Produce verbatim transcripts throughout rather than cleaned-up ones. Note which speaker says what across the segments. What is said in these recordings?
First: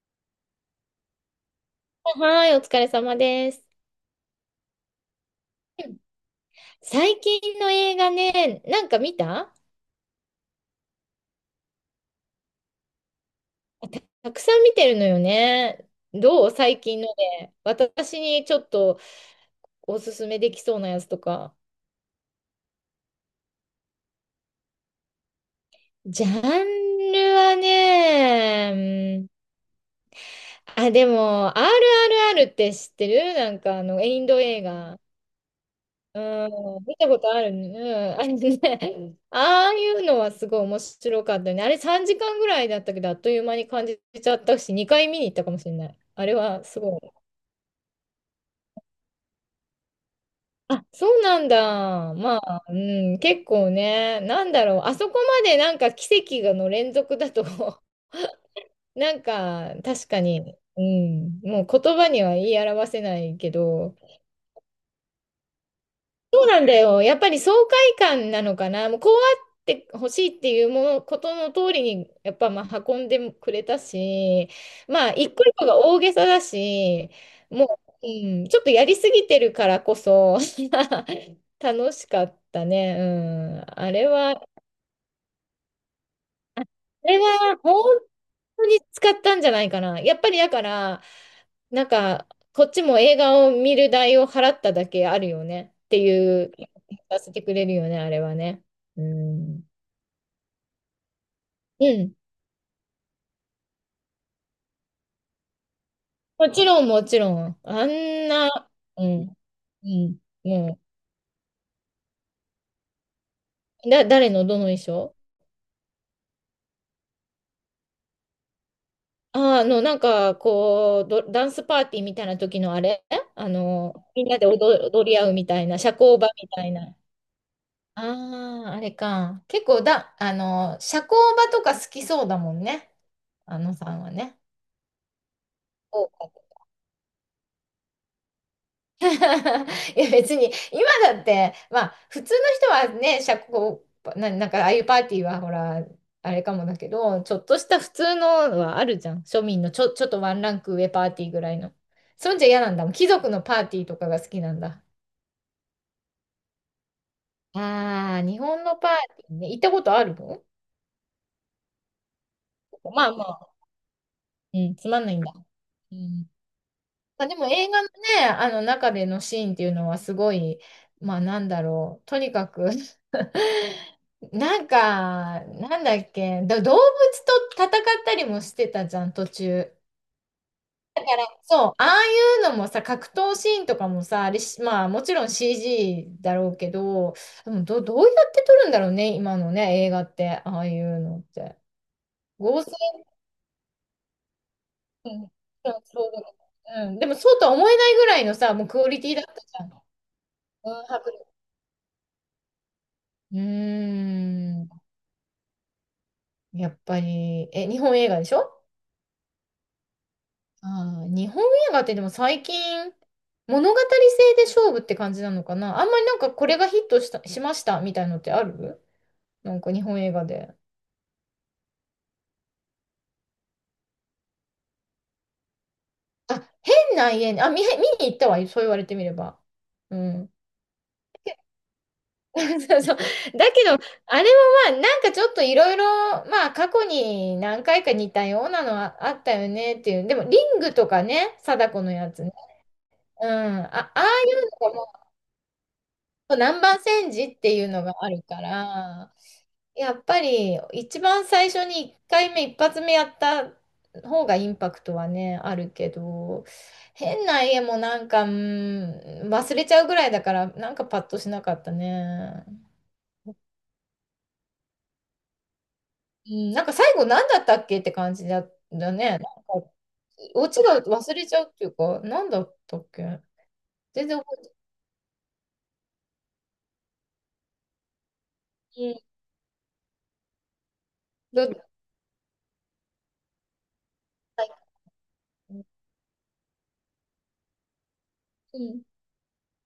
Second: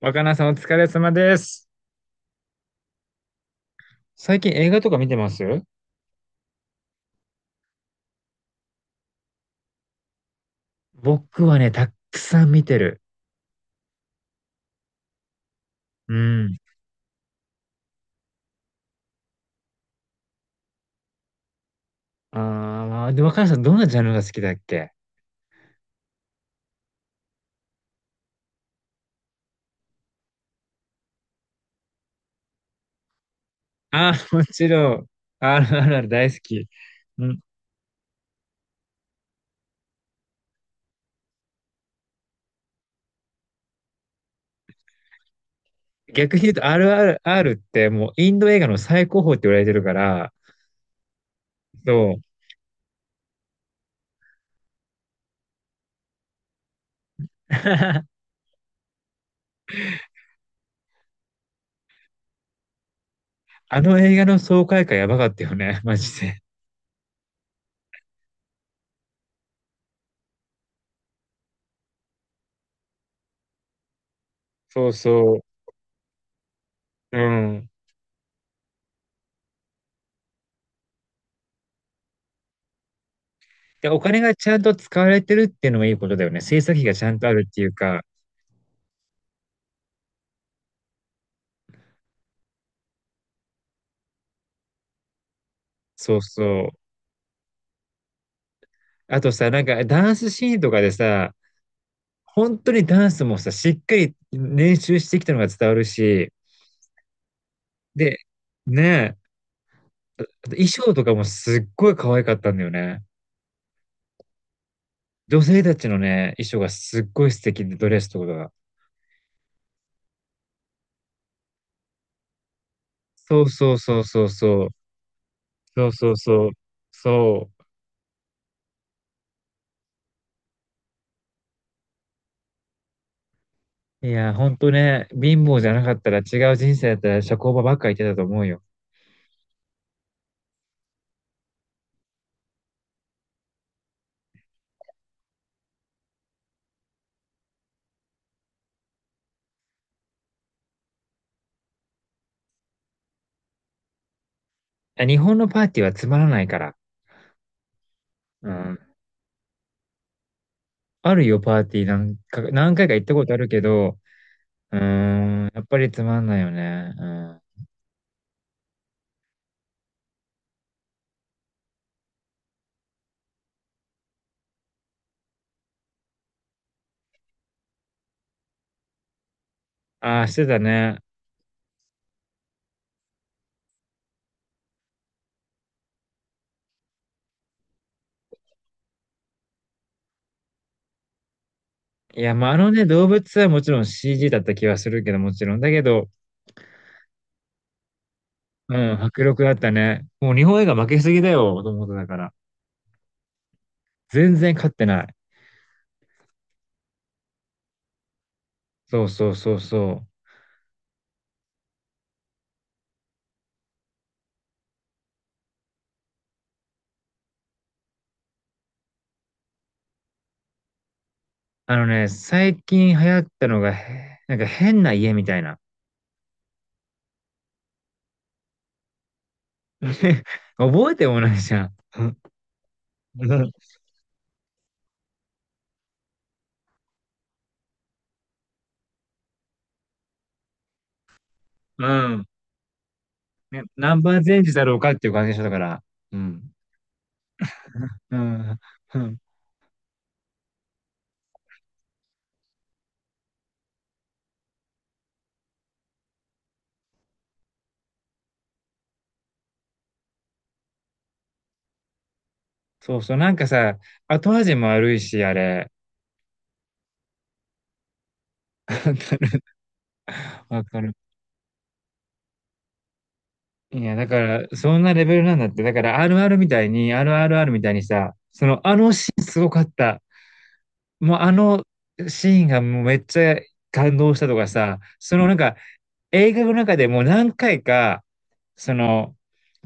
Speaker 1: 若菜さんお疲れ様です。
Speaker 2: はい、お疲れ様です。
Speaker 1: 最近映画とか見てます
Speaker 2: うん、最近の映画ね、なんか見た。
Speaker 1: 僕はね、たくさん見てる。
Speaker 2: たくさん見てるのよね。
Speaker 1: う
Speaker 2: どう
Speaker 1: ん。
Speaker 2: 最近の？で、私にちょっとおすすめできそうなやつとか。
Speaker 1: ああ、で、若菜さんどんなジャンルが好きだっけ
Speaker 2: ジャンルはね、うん、あ、でも、アールアールアール って知ってる？なんかあの、
Speaker 1: あ
Speaker 2: イン
Speaker 1: ー
Speaker 2: ド
Speaker 1: も
Speaker 2: 映
Speaker 1: ちろ
Speaker 2: 画。
Speaker 1: ん、アールアールアール 大好
Speaker 2: う
Speaker 1: き。
Speaker 2: ん、見たこ
Speaker 1: う
Speaker 2: と
Speaker 1: ん。
Speaker 2: あるね。うん、あれね、ああいうのはすごい面白かったね。あれさんじかんぐらいだったけど、あっという間に感じちゃったし、にかい見に行ったかもしれない。あ
Speaker 1: 逆
Speaker 2: れ
Speaker 1: に言う
Speaker 2: は
Speaker 1: と
Speaker 2: すごい。
Speaker 1: アールアールアール ってもうインド映画の最高峰って言われてるから、
Speaker 2: あ、そうなん
Speaker 1: そ
Speaker 2: だ。
Speaker 1: う。
Speaker 2: まあ、うん、結構ね、なんだろう。あそこまでなんか奇跡がの連続だと なんか確かに、うん、もう言葉には言い表せないけ
Speaker 1: あ
Speaker 2: ど、
Speaker 1: の映画の爽快感やばかったよね、マジで。
Speaker 2: そうなんだよ。やっぱり爽快感なのかな。もうこうあってほしいっていうもの、ことの通りに、やっぱまあ運んでくれたし、
Speaker 1: そう
Speaker 2: まあ一
Speaker 1: そ
Speaker 2: 個一個が大げさだし、
Speaker 1: う。うん。
Speaker 2: もう、うん、ちょっとやりすぎてるからこそ、楽しかったね。うん。
Speaker 1: で、
Speaker 2: あ
Speaker 1: お
Speaker 2: れ
Speaker 1: 金が
Speaker 2: は、
Speaker 1: ちゃんと使われてるっていうのがいいことだよね。制作費がち
Speaker 2: あ
Speaker 1: ゃん
Speaker 2: れ
Speaker 1: とあるっ
Speaker 2: は
Speaker 1: ていう
Speaker 2: 本
Speaker 1: か、
Speaker 2: 当に使ったんじゃないかな。やっぱりだから、なんか、こっちも映画を見る代を払っただけあるよねって
Speaker 1: そうそ
Speaker 2: いう、
Speaker 1: う。
Speaker 2: させてくれるよね、あれはね。う
Speaker 1: あとさ、な
Speaker 2: ん。
Speaker 1: んかダンスシーンとかでさ、
Speaker 2: うん。
Speaker 1: 本当にダンスもさ、しっかり練習してきたのが伝わるし、
Speaker 2: もちろん、もちろん。あ
Speaker 1: で、
Speaker 2: んな、
Speaker 1: ね
Speaker 2: う
Speaker 1: え、
Speaker 2: ん。うん。
Speaker 1: あと衣
Speaker 2: も
Speaker 1: 装とかもすっごい可愛かったんだよね。
Speaker 2: う、だ、誰のどの衣装？
Speaker 1: 女性たちのね、衣装がすっごい素敵で、ドレスとかが。
Speaker 2: ああの、なんか、こう、ど、ダンスパーティーみたいな時のあれ。
Speaker 1: そ
Speaker 2: あ
Speaker 1: うそう
Speaker 2: の、
Speaker 1: そうそ
Speaker 2: み
Speaker 1: う
Speaker 2: んなで
Speaker 1: そう。
Speaker 2: 踊、踊り合うみたいな、
Speaker 1: そ
Speaker 2: 社
Speaker 1: うそう
Speaker 2: 交場
Speaker 1: そ
Speaker 2: み
Speaker 1: う。
Speaker 2: たいな。
Speaker 1: そ
Speaker 2: ああ、あれか。結構だ、あの、社交場とか好きそうだもんね。あのさん
Speaker 1: う。い
Speaker 2: は
Speaker 1: や、
Speaker 2: ね。
Speaker 1: 本当ね、貧乏じゃなかっ
Speaker 2: そ
Speaker 1: たら
Speaker 2: うか。
Speaker 1: 違う人生だったら社交場ばっか行ってたと思うよ。
Speaker 2: いや、別に、今だって、まあ、普通の人はね、社交場、な、なんか、ああいうパーティーは、ほら、あれかもだけど、ちょっとした普通のはあるじゃん。庶民のちょ、ちょっとワンランク上パーティーぐらいの。そんじゃ嫌なんだもん。貴族のパーティーとかが好きなんだ。
Speaker 1: あ日本のパーティーはつまらないから。
Speaker 2: ああ、日
Speaker 1: う
Speaker 2: 本の
Speaker 1: ん。
Speaker 2: パーティーね。行ったことあるの？
Speaker 1: あるよ、パーティーなんか、何回か行っ
Speaker 2: まあ
Speaker 1: た
Speaker 2: ま
Speaker 1: ことある
Speaker 2: あ、
Speaker 1: けど、
Speaker 2: うん、
Speaker 1: う
Speaker 2: つまんないんだ。
Speaker 1: ーん、やっぱり
Speaker 2: う
Speaker 1: つまん
Speaker 2: ん、
Speaker 1: ないよね。う
Speaker 2: まあ、でも
Speaker 1: ん。
Speaker 2: 映画のね、あの中でのシーンっていうのはすごい、まあなんだろう、とにかく なんか、なんだっけ、ど動物と戦ったりもしてたじゃん、途中。
Speaker 1: ああ、してたね。
Speaker 2: そう、ああいうのもさ、格闘シーンとかもさ、あれし、まあもちろん シージー だろうけど、でもど、どうやって撮るんだろうね、今のね、映画って、ああいうのって。
Speaker 1: いや、まあ、あ
Speaker 2: 合
Speaker 1: の
Speaker 2: 成、
Speaker 1: ね、動物はもちろん シージー だった気はする
Speaker 2: う
Speaker 1: けど、
Speaker 2: ん、
Speaker 1: もちろん。だけど、
Speaker 2: そうだね。うん、でもそうとは思えないぐらいのさ、もう
Speaker 1: う
Speaker 2: クオリ
Speaker 1: ん、
Speaker 2: ティ
Speaker 1: 迫
Speaker 2: だったじ
Speaker 1: 力だっ
Speaker 2: ゃん。
Speaker 1: たね。もう日本映画
Speaker 2: うん、
Speaker 1: 負けす
Speaker 2: 迫
Speaker 1: ぎだよ、と思ってたから。
Speaker 2: うー
Speaker 1: 全然勝って
Speaker 2: ん。
Speaker 1: ない。
Speaker 2: やっぱり、え、日本映画でしょ？
Speaker 1: そうそうそうそう。
Speaker 2: あー日本映画ってでも最近、物語性で勝負って感じなのかな。あんまりなんかこれがヒットした、しましたみたいのってある？なんか日本映画で。
Speaker 1: あのね、最近流行ったのが、へなんか変な家みたいな。
Speaker 2: あ、変な家に、あ、見、見に行ったわ。そう言われてみれば。うん。
Speaker 1: 覚えてもないじゃん。う
Speaker 2: そうそう。だけ
Speaker 1: ん。
Speaker 2: ど、あれもまあ、なんかちょっといろいろ、まあ、過去に何回か似たようなのはあったよねっていう。でも、リングとかね、貞子
Speaker 1: う
Speaker 2: のやつ
Speaker 1: ん
Speaker 2: ね。うん。
Speaker 1: ね、
Speaker 2: あ、あ
Speaker 1: ナ
Speaker 2: あ
Speaker 1: ンバーチ
Speaker 2: い
Speaker 1: ェンジだ
Speaker 2: う
Speaker 1: ろう
Speaker 2: の
Speaker 1: かっ
Speaker 2: が
Speaker 1: ていう感じでしたから。うん。
Speaker 2: 南蛮戦時っていうのがあ
Speaker 1: う
Speaker 2: るか
Speaker 1: ん。う
Speaker 2: ら、
Speaker 1: ん
Speaker 2: やっぱり一番最初にいっかいめ、一発目やった方がインパクトはね、あるけど、変な家もなんか、うん、忘れちゃうぐらいだから、なんかパッとしなかったね。
Speaker 1: そうそう、なんかさ、後味も悪いし、あれ。
Speaker 2: うん、なんか最後何だったっけって感じだったね。なん か、オチ
Speaker 1: わか
Speaker 2: が
Speaker 1: る。
Speaker 2: 忘れちゃうっていうか、何だったっけ。
Speaker 1: いや、だ
Speaker 2: 全然
Speaker 1: か
Speaker 2: 覚え
Speaker 1: ら、
Speaker 2: て
Speaker 1: そんなレベルなんだって。だから、アールアール みたいに、アールアールアール みたいにさ、その、あ
Speaker 2: な
Speaker 1: の
Speaker 2: い。う
Speaker 1: シーンすごかった。もう、あ
Speaker 2: ん、
Speaker 1: の
Speaker 2: ど
Speaker 1: シーンがもうめっちゃ感動したとかさ、そのなんか、映画の中でもう何回か、
Speaker 2: う
Speaker 1: そ
Speaker 2: ん、
Speaker 1: の、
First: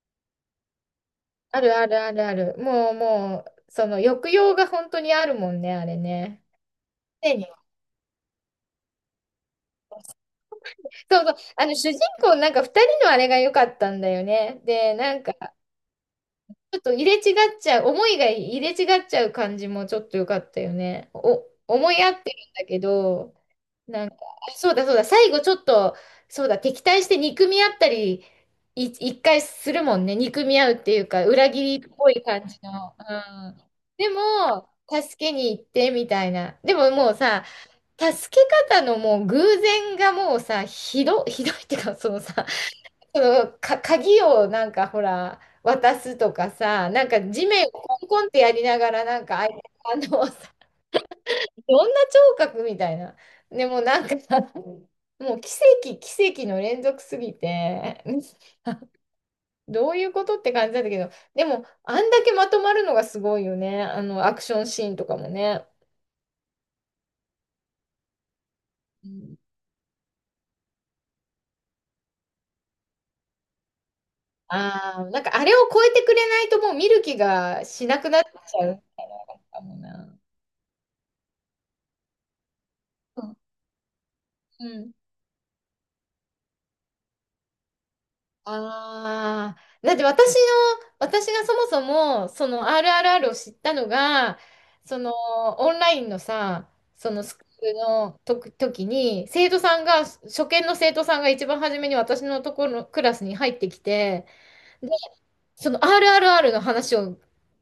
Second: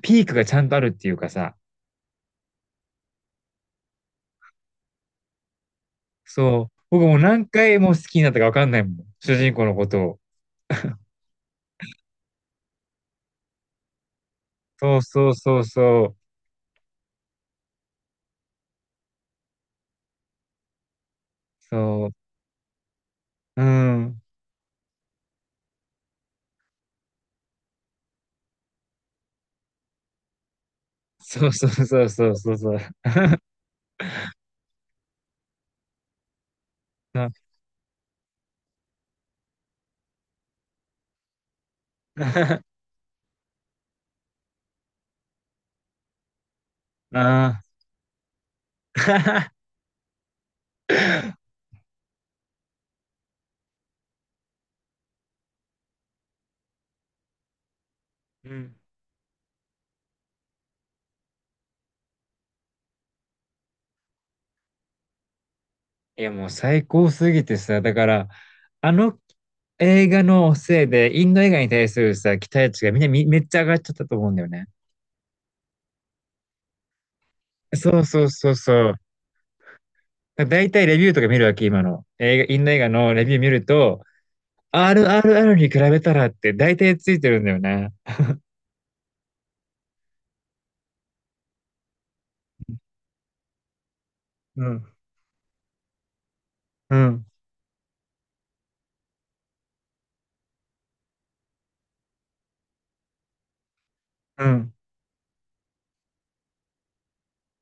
Speaker 1: ピークがちゃんとあるっていうかさ、
Speaker 2: あるあるあるある。もうもう、その抑揚が本当にあるもんね、あれね。
Speaker 1: そう、僕もう
Speaker 2: 常
Speaker 1: 何
Speaker 2: に
Speaker 1: 回も好きになったかわかんないもん。主人公のことを。
Speaker 2: そうそう。あの、主人公なんか二人のあれが良かったんだよね。で、
Speaker 1: そう
Speaker 2: なん
Speaker 1: そ
Speaker 2: か、
Speaker 1: うそうそう。
Speaker 2: ちょっと入れ違っちゃう、思いが入れ違っちゃう感じもちょっと良かったよね。お、思い
Speaker 1: そ
Speaker 2: 合ってるんだけど、
Speaker 1: う。うん。
Speaker 2: そうだそうだ、最後ちょっと、そうだ、敵対して憎み合ったり、い、一回するもんね。憎み合うっていうか、
Speaker 1: そ
Speaker 2: 裏
Speaker 1: う
Speaker 2: 切
Speaker 1: そう
Speaker 2: りっ
Speaker 1: そう
Speaker 2: ぽい
Speaker 1: そう
Speaker 2: 感
Speaker 1: そう
Speaker 2: じ
Speaker 1: そう。
Speaker 2: の。うん。でも、助けに行ってみたいな。でももう
Speaker 1: あ
Speaker 2: さ、助け方のもう偶然がもうさ、ひど、ひどいっていうか、そのさ、そのか、鍵をなんかほら、渡すとかさ、なんか地
Speaker 1: あ
Speaker 2: 面をコンコンってやりながら、なんか相
Speaker 1: ー。
Speaker 2: 手、あのさ、どんな聴覚みたいな。でもなんかもう奇跡、奇跡の連続すぎて、
Speaker 1: う ん
Speaker 2: どういうことって感じだったけど、でも、あんだけまとまるのがすごいよね。あの、アクションシーンとかもね。
Speaker 1: いやもう最高すぎてさ、だから、あ
Speaker 2: う
Speaker 1: の
Speaker 2: ん、
Speaker 1: 映画のせいで、インド映画に対するさ、期待値がみんなみめっちゃ上がっちゃったと思うんだよね。
Speaker 2: ああ、なんかあれを超えてくれないともう見る気がし
Speaker 1: そ
Speaker 2: な
Speaker 1: う
Speaker 2: くな
Speaker 1: そ
Speaker 2: っち
Speaker 1: うそう
Speaker 2: ゃう
Speaker 1: そう。
Speaker 2: かもな。
Speaker 1: だいたいレビューとか見るわけ、今の。映画、インド映画の
Speaker 2: う
Speaker 1: レビュ
Speaker 2: ん、
Speaker 1: ー見ると、
Speaker 2: うん、
Speaker 1: アールアールアール に比べたらって大体ついてるんだよね。
Speaker 2: ああ、だって私の、私がそもそも、その アールアールアール を知ったのが、
Speaker 1: うん。
Speaker 2: そのオンラインのさ、
Speaker 1: う
Speaker 2: その
Speaker 1: ん。
Speaker 2: スクールのとく時に、生徒さんが、初見の生徒さんが一番初めに私のところのクラスに入ってきて、
Speaker 1: うん。
Speaker 2: その アールアールアール の話を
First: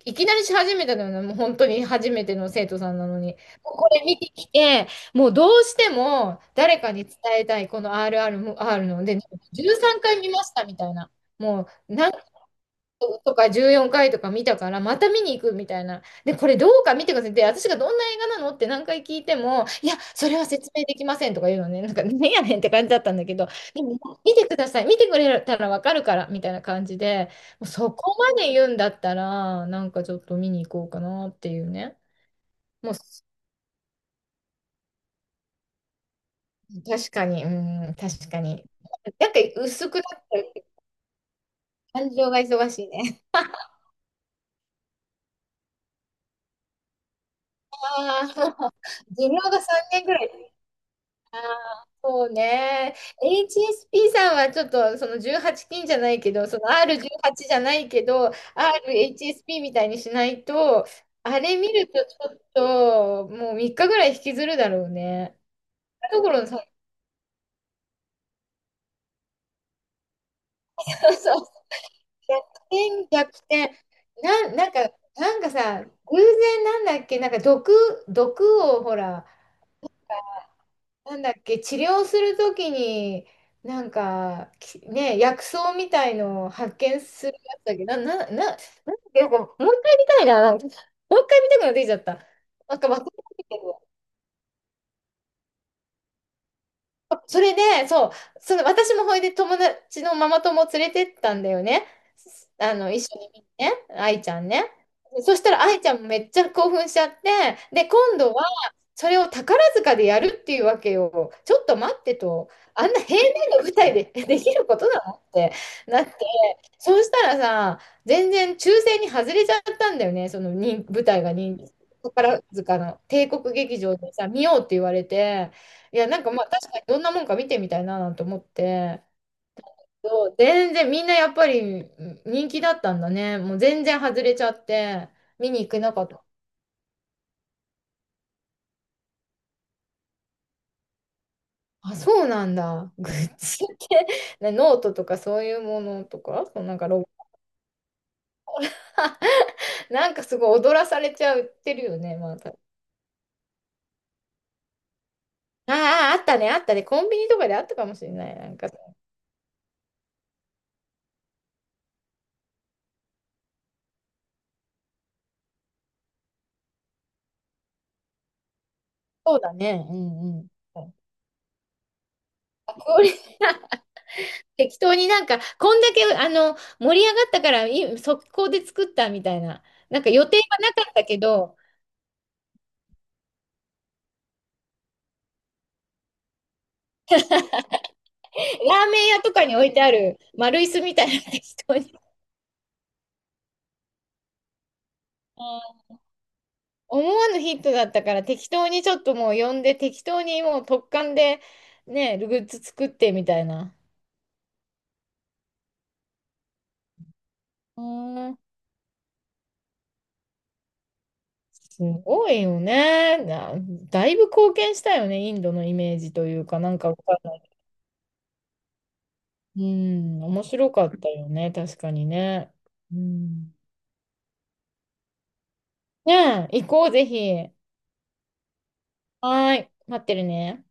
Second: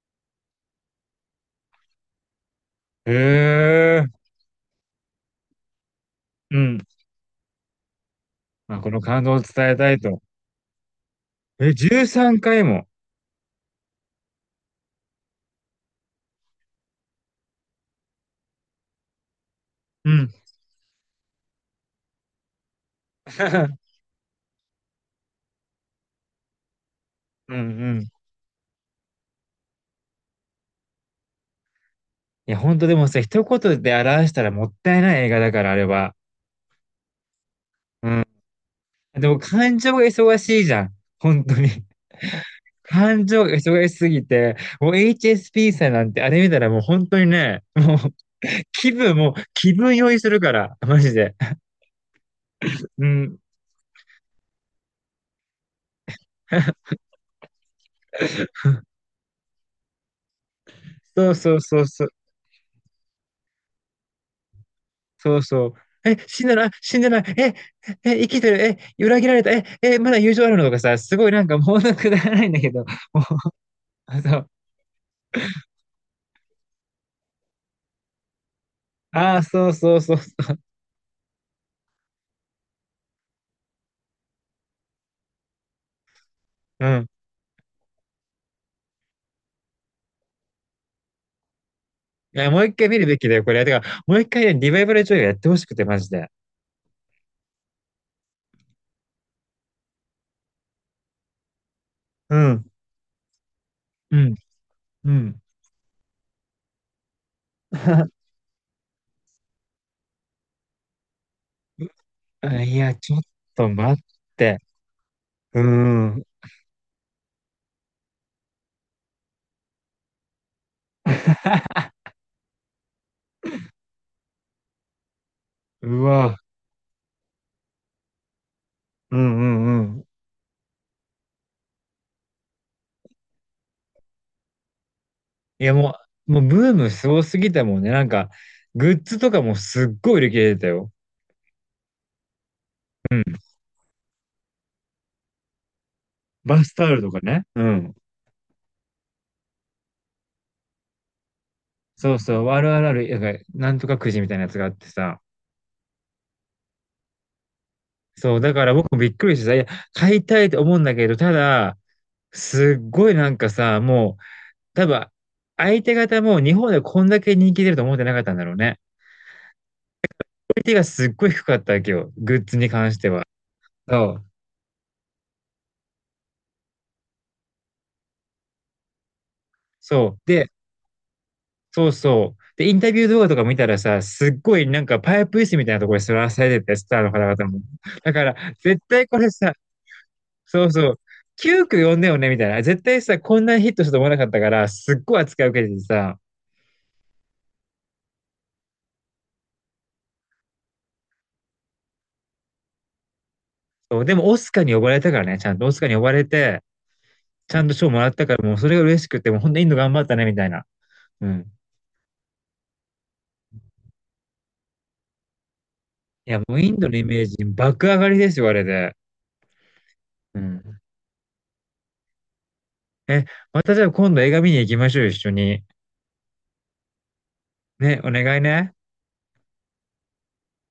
Speaker 2: いきなりし始めたのよね、もう本当に初めての生徒さんな
Speaker 1: へ
Speaker 2: のに。もうこれ見て
Speaker 1: え。
Speaker 2: きて、もうどうしても
Speaker 1: うん。
Speaker 2: 誰かに伝えたい、この
Speaker 1: まあ、
Speaker 2: アールアールアール
Speaker 1: この
Speaker 2: ので、
Speaker 1: 感動を伝えた
Speaker 2: 13
Speaker 1: い
Speaker 2: 回
Speaker 1: と。
Speaker 2: 見ましたみたいな。も
Speaker 1: え、
Speaker 2: う何
Speaker 1: じゅうさんかいも。
Speaker 2: とかじゅうよんかいとか見たから、また見に行くみたいな。で、これどうか見てください。で、私がどんな映画なのって何回聞いても、いや、
Speaker 1: う
Speaker 2: そ
Speaker 1: ん。
Speaker 2: れは説明できませんとか言うのね。なんか、ねやねんって感じだったんだけど、で も、見てください。見てくれたらわかるから、みたいな感じで、
Speaker 1: うん
Speaker 2: もうそ
Speaker 1: うん。い
Speaker 2: こまで言うんだったら、なんかちょっと見に行こうかなっていうね。
Speaker 1: や、本当
Speaker 2: も
Speaker 1: で
Speaker 2: う、
Speaker 1: もさ、一言で表したらもったいない映画だから、あれは。
Speaker 2: 確かに、うん、
Speaker 1: うん。
Speaker 2: 確かに。
Speaker 1: で
Speaker 2: なんか
Speaker 1: も感
Speaker 2: 薄
Speaker 1: 情
Speaker 2: くな
Speaker 1: が
Speaker 2: っ
Speaker 1: 忙
Speaker 2: て
Speaker 1: しい
Speaker 2: る
Speaker 1: じゃん。本当に。
Speaker 2: 感情が忙 しいね。
Speaker 1: 感情が忙しすぎて、もう エイチエスピー さんなんてあれ見たらもう本当にね、もう
Speaker 2: ああ、
Speaker 1: 気分、
Speaker 2: 寿
Speaker 1: もう
Speaker 2: 命が
Speaker 1: 気
Speaker 2: 3
Speaker 1: 分
Speaker 2: 年
Speaker 1: 酔
Speaker 2: ぐ
Speaker 1: い
Speaker 2: ら
Speaker 1: するか
Speaker 2: い。
Speaker 1: ら、マジで。
Speaker 2: そうね。
Speaker 1: うん。
Speaker 2: エイチエスピー さんはちょっとそのじゅうはち禁じゃないけど、その アールじゅうはち じゅうはちじゃないけど、アールエイチエスピー みたいにしないと、
Speaker 1: そう
Speaker 2: あ
Speaker 1: そ
Speaker 2: れ
Speaker 1: う
Speaker 2: 見
Speaker 1: そう
Speaker 2: ると
Speaker 1: そう。
Speaker 2: ちょっともうみっかぐらい引きずるだろう
Speaker 1: そ
Speaker 2: ね。
Speaker 1: うそう。え、
Speaker 2: ところ
Speaker 1: 死
Speaker 2: の
Speaker 1: んで
Speaker 2: さ、
Speaker 1: ない、死んでない、え、え、生きてる、え、裏切られた、え、え、まだ友情あるのとかさ、
Speaker 2: そ
Speaker 1: す
Speaker 2: う
Speaker 1: ごい
Speaker 2: そ
Speaker 1: なん
Speaker 2: う、
Speaker 1: かもうなくだら
Speaker 2: 逆
Speaker 1: ないんだけど、
Speaker 2: 転、
Speaker 1: も
Speaker 2: 逆転。
Speaker 1: う、そ
Speaker 2: な
Speaker 1: う
Speaker 2: ん、なんか、なんかさ、偶然なんだっけ、なんか毒、毒をほら、
Speaker 1: ああ、そうそうそう。
Speaker 2: なんだっけ、治療するときに、なんか、きね、薬草みたいのを発
Speaker 1: う
Speaker 2: 見
Speaker 1: ん。
Speaker 2: するやつだっけど、な、な、な、なんかもう一回見たいな、なんか。もう一回見たくなってきちゃった。
Speaker 1: いや、もう一
Speaker 2: なん
Speaker 1: 回
Speaker 2: かま
Speaker 1: 見
Speaker 2: あ、
Speaker 1: るべきだよ、これ。てか、もう一回ね、リバイバル上映やってほしくて、マジで。
Speaker 2: それで、そう、その私もほいで友達のママ友を連れてったんだよね。
Speaker 1: う
Speaker 2: す
Speaker 1: ん。
Speaker 2: あの、一緒に見にね、
Speaker 1: う
Speaker 2: 愛ち
Speaker 1: ん。
Speaker 2: ゃんね。
Speaker 1: う
Speaker 2: そ
Speaker 1: ん。
Speaker 2: したら愛ちゃんもめっちゃ興奮しちゃって、で、今 度はそれを宝塚でやるっていうわけよ。ちょっと待ってと、
Speaker 1: あい
Speaker 2: あん
Speaker 1: や、
Speaker 2: な
Speaker 1: ちょっ
Speaker 2: 平面の
Speaker 1: と
Speaker 2: 舞台
Speaker 1: 待っ
Speaker 2: で でき
Speaker 1: て。
Speaker 2: ることなのって
Speaker 1: う
Speaker 2: なって、
Speaker 1: ん。
Speaker 2: そうしたらさ、全然抽選に外れちゃったんだよね、その人舞台が人宝塚の帝国劇場でさ、見ようって言われて。い
Speaker 1: う
Speaker 2: や、なんか
Speaker 1: わ。
Speaker 2: まあ確かにどんなもんか見てみたいななんて思って、
Speaker 1: うんうんうん。
Speaker 2: そう全然みんなやっぱりうん人気だったんだね。もう全然外れちゃって、見に
Speaker 1: い
Speaker 2: 行
Speaker 1: や、
Speaker 2: けな
Speaker 1: も
Speaker 2: かった。
Speaker 1: う、もうブームすごすぎたもんね。なんか、グッズとかもすっごい売り切れてたよ。
Speaker 2: あ、そうなんだ。グ
Speaker 1: う
Speaker 2: ッ
Speaker 1: ん。
Speaker 2: ズって、ねノートとかそういうものとか、そ
Speaker 1: バ
Speaker 2: う
Speaker 1: ス
Speaker 2: なん
Speaker 1: タオ
Speaker 2: かロ
Speaker 1: ル
Speaker 2: ゴ、
Speaker 1: とかね。うん。
Speaker 2: なんかすごい踊らされちゃってるよ
Speaker 1: そ
Speaker 2: ね、
Speaker 1: う
Speaker 2: まあ
Speaker 1: そう。
Speaker 2: た。あ
Speaker 1: あるあるある、なんか、なんとかくじみたいなやつがあってさ。
Speaker 2: あ、あったね、あったね。コンビニとかであったかもしれない。
Speaker 1: そう。
Speaker 2: な
Speaker 1: だ
Speaker 2: ん
Speaker 1: か
Speaker 2: か、
Speaker 1: ら僕もびっくりしてさ、いや、買いたいと思うんだけど、ただ、すっごいなんかさ、もう、多分、相手方も日本でこんだけ人気出ると思ってなかったんだろうね。
Speaker 2: そうだね。うんうん。
Speaker 1: クオリティがすっごい低かったわけよ。グッズに
Speaker 2: あ、
Speaker 1: 関
Speaker 2: ク
Speaker 1: し
Speaker 2: オ
Speaker 1: て
Speaker 2: リテ
Speaker 1: は。
Speaker 2: ィ
Speaker 1: そう。
Speaker 2: 適当になんか、こんだけ、あの、盛り上がったから、い速攻で作ったみたいな。なんか
Speaker 1: そう。
Speaker 2: 予定
Speaker 1: で、
Speaker 2: はなかったけど、
Speaker 1: そうそう。で、インタビュー動画とか見たらさ、すっごいなんかパイプ椅子みたいなところに座らされてて、スターの方々も。だから、
Speaker 2: ラ
Speaker 1: 絶
Speaker 2: ーメ
Speaker 1: 対
Speaker 2: ン
Speaker 1: こ
Speaker 2: 屋
Speaker 1: れ
Speaker 2: とか
Speaker 1: さ、
Speaker 2: に置いてある丸
Speaker 1: そ
Speaker 2: 椅
Speaker 1: う
Speaker 2: 子
Speaker 1: そ
Speaker 2: み
Speaker 1: う。
Speaker 2: たいな適
Speaker 1: 急
Speaker 2: 当に。
Speaker 1: 区呼
Speaker 2: う
Speaker 1: んでよね、みたいな。絶対さ、こんなにヒットしたと思わなかったから、すっごい扱い受けて
Speaker 2: ん、
Speaker 1: てさ。
Speaker 2: 思わぬヒットだったから、適当にちょっともう呼んで、適当にもう突貫で、ね、グッズ作ってみたいな。
Speaker 1: そうでも、オスカーに呼ばれたからね、ちゃんとオスカーに呼ばれて、ちゃんと
Speaker 2: う
Speaker 1: 賞もらったか
Speaker 2: ん、
Speaker 1: ら、もうそれが嬉しくて、もうほんとインド頑張ったね、みたいな。うん。
Speaker 2: すごいよね。なだいぶ貢献したよね、インドのイメージと
Speaker 1: い
Speaker 2: い
Speaker 1: や、
Speaker 2: う
Speaker 1: も
Speaker 2: か、
Speaker 1: うイ
Speaker 2: な
Speaker 1: ン
Speaker 2: ん
Speaker 1: ド
Speaker 2: か
Speaker 1: の
Speaker 2: わ
Speaker 1: イ
Speaker 2: かん
Speaker 1: メー
Speaker 2: な
Speaker 1: ジ
Speaker 2: い。
Speaker 1: 爆上がりですよ、あれで。
Speaker 2: うん、
Speaker 1: う
Speaker 2: 面
Speaker 1: ん。
Speaker 2: 白かったよね、確かにね。う
Speaker 1: え、
Speaker 2: ん、
Speaker 1: またじゃあ今度映画見に行きましょう、一緒に。
Speaker 2: ねえ、行こう、ぜひ。
Speaker 1: ね、お願いね。
Speaker 2: はーい、待ってるね。